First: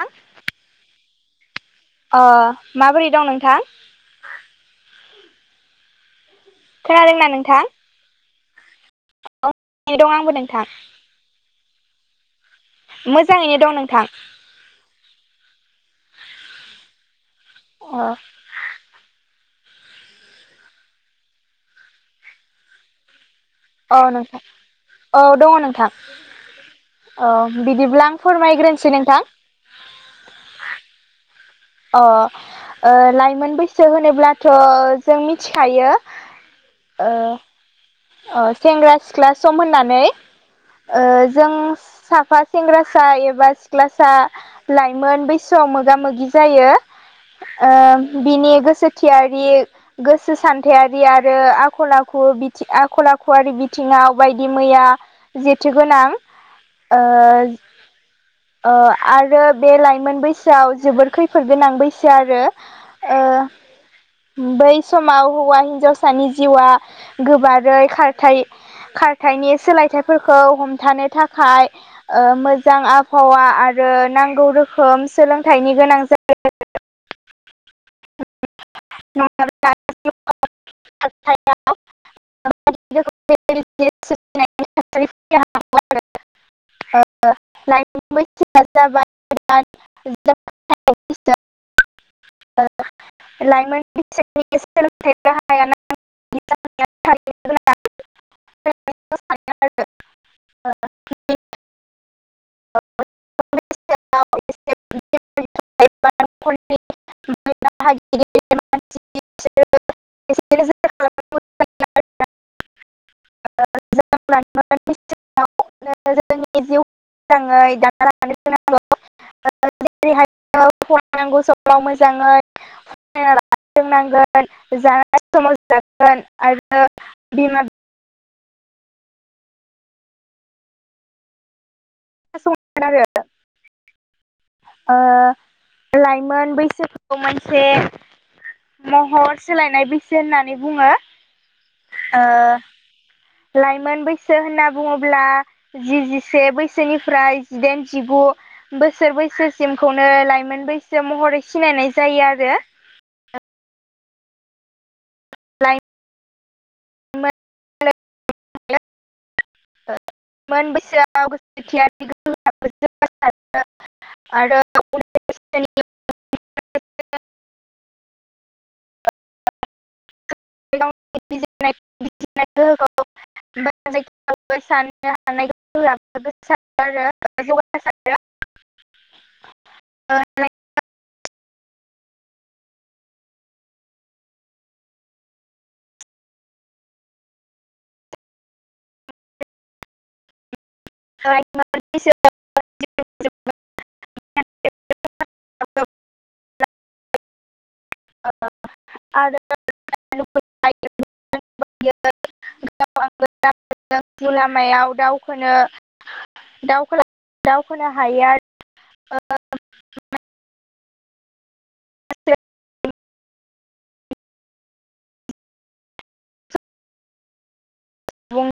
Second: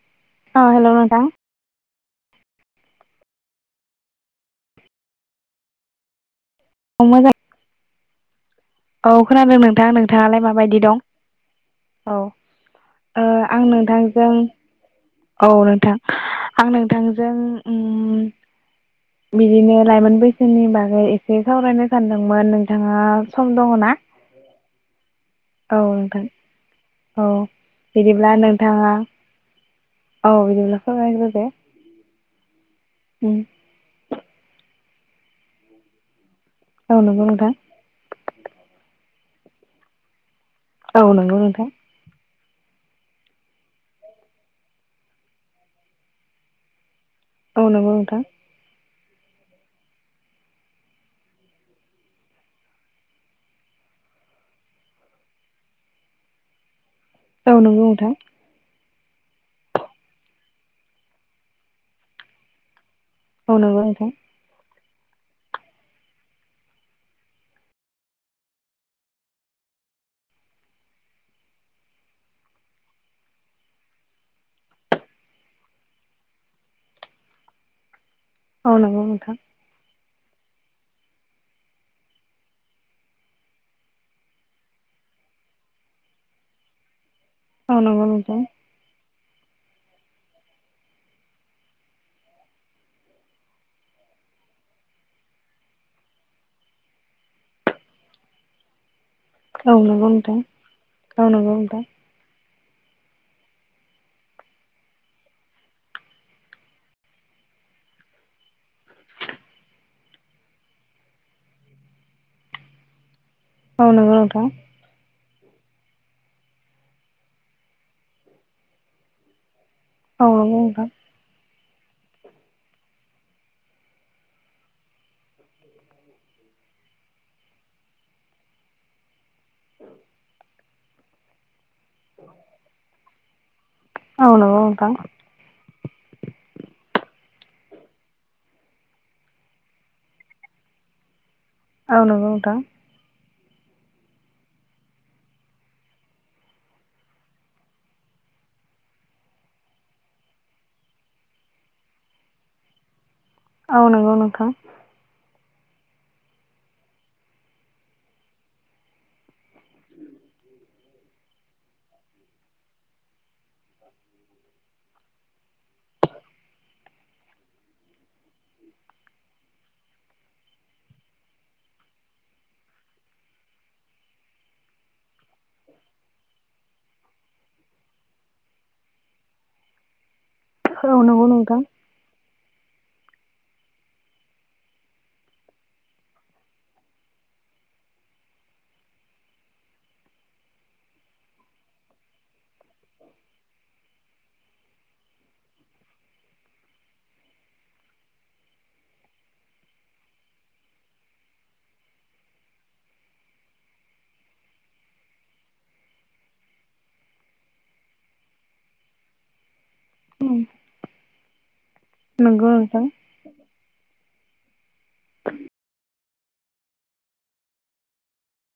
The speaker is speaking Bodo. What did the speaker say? हा औ हेलौ नोंथां। अ माबोरै दं नोंथां? औ खोनादों दोंना मोजां नोंथां? औ खोनादों नोंथां मोजाङैनो दं आंबो नोंथाङालाय नोंथां माबायदि दं औ। ओ मोजाङैनो आं दं नोंथां नोंथांजों औ नोंथां आं नोंथांजों उम अ बिदिनो लाइमोन बैसोनि बागै एसे सावरायनो सानदोंमोन नोंथाङा सम दङ ना औ नोंथां औ दङ औ नोंथां। औ आं बिदिब्ला फोरमायग्रोनोसै नोंथाङा नोंथां औ बिदिब्ला फोरमायग्रोदो। अ ओ उम लाइमोन बैसो होनोब्लाथ' जों मिथिखायो। औ ओ नंगौ नोंथां ओ सेंग्रा सिख्ला सम होननानै औ ओ नंगौ जों नोंथां साफा सेंग्रासा एबा सिख्लासा लाइमोन बैसोआव मोगा मोगि जायो। औ ओ नंगौ नोंथां बिनि गोसो थियारि गोसो सान्थायारि आरो आखल आखु बि थि आखल आखुवि बिथिङाव बायदि मैया जेथोगोनां ओ नोंगौ नोंथां। ओ आरो बे लाइमोन बैसोआव जोबोर खैफोद गोनां बैसो आरो ओ औ नंगौ नोंथां बै समाव हौवा हिन्जावसानि जिउआ गोबारै खारथाय खारथायनि सोलायथाइफोरखौ हमथानो थाखाय ओ मोजां आ बहावा आरो नांगौ रोखोम सोलोंथाइनि गोनां जायो। औ नंगौ नोंथां। नङाब्ला खारथाया [unintelligible] [inaudible] ओ औ नंगौ लायमोन नोंथां बैसोया जाबाय [unintelligible] लाइमोन बैसोनि सोलोंथाय राहायानो [unintelligible] औ नोंगौ नोंथां औ नोंगौ नोंथां। फलनि [unintelligible] [unintelligible] [unintelligible] [unintelligible] औ नंगौ नोंथां जोंनि जिउखौ मोजाङै दानना लानानै औ नोंगौ नोंथां। नांगौ समाव मोजाङै [unintelligible] नांगोन जानाय समाव जागोन आरो बिमा औ [unintelligible] औ नंगौ नोंथां ओ लाइमोन बैसोखौ मोनसे महर सोलायनाय बैसो होननानै बुङो औ नोंगौ नोंथां लाइमोन बैसो होनना बुङोब्ला जि जिसे बैसोनिफ्राय जिदाइन जिगु बोसोर बैसोसिमखौनो लाइमोन बैसो महरै सिनायनाय जायो आरो औ नंगौ नोंथां [unintelligible] मोन बैसोआव गोस थिया [unintelligible] आ आरो [unintelligible] [unintelligible] सानो हानाय गोहोआ आरो साद आरो जौगासारो [unintelligible] [unintelligible] नंगौ नोंथां [unintelligible] [unintelligible] [unintelligible] लामायाव दावखौनो दवखोनो दावखोनो हायो आरो नंगौ नोंथां बुं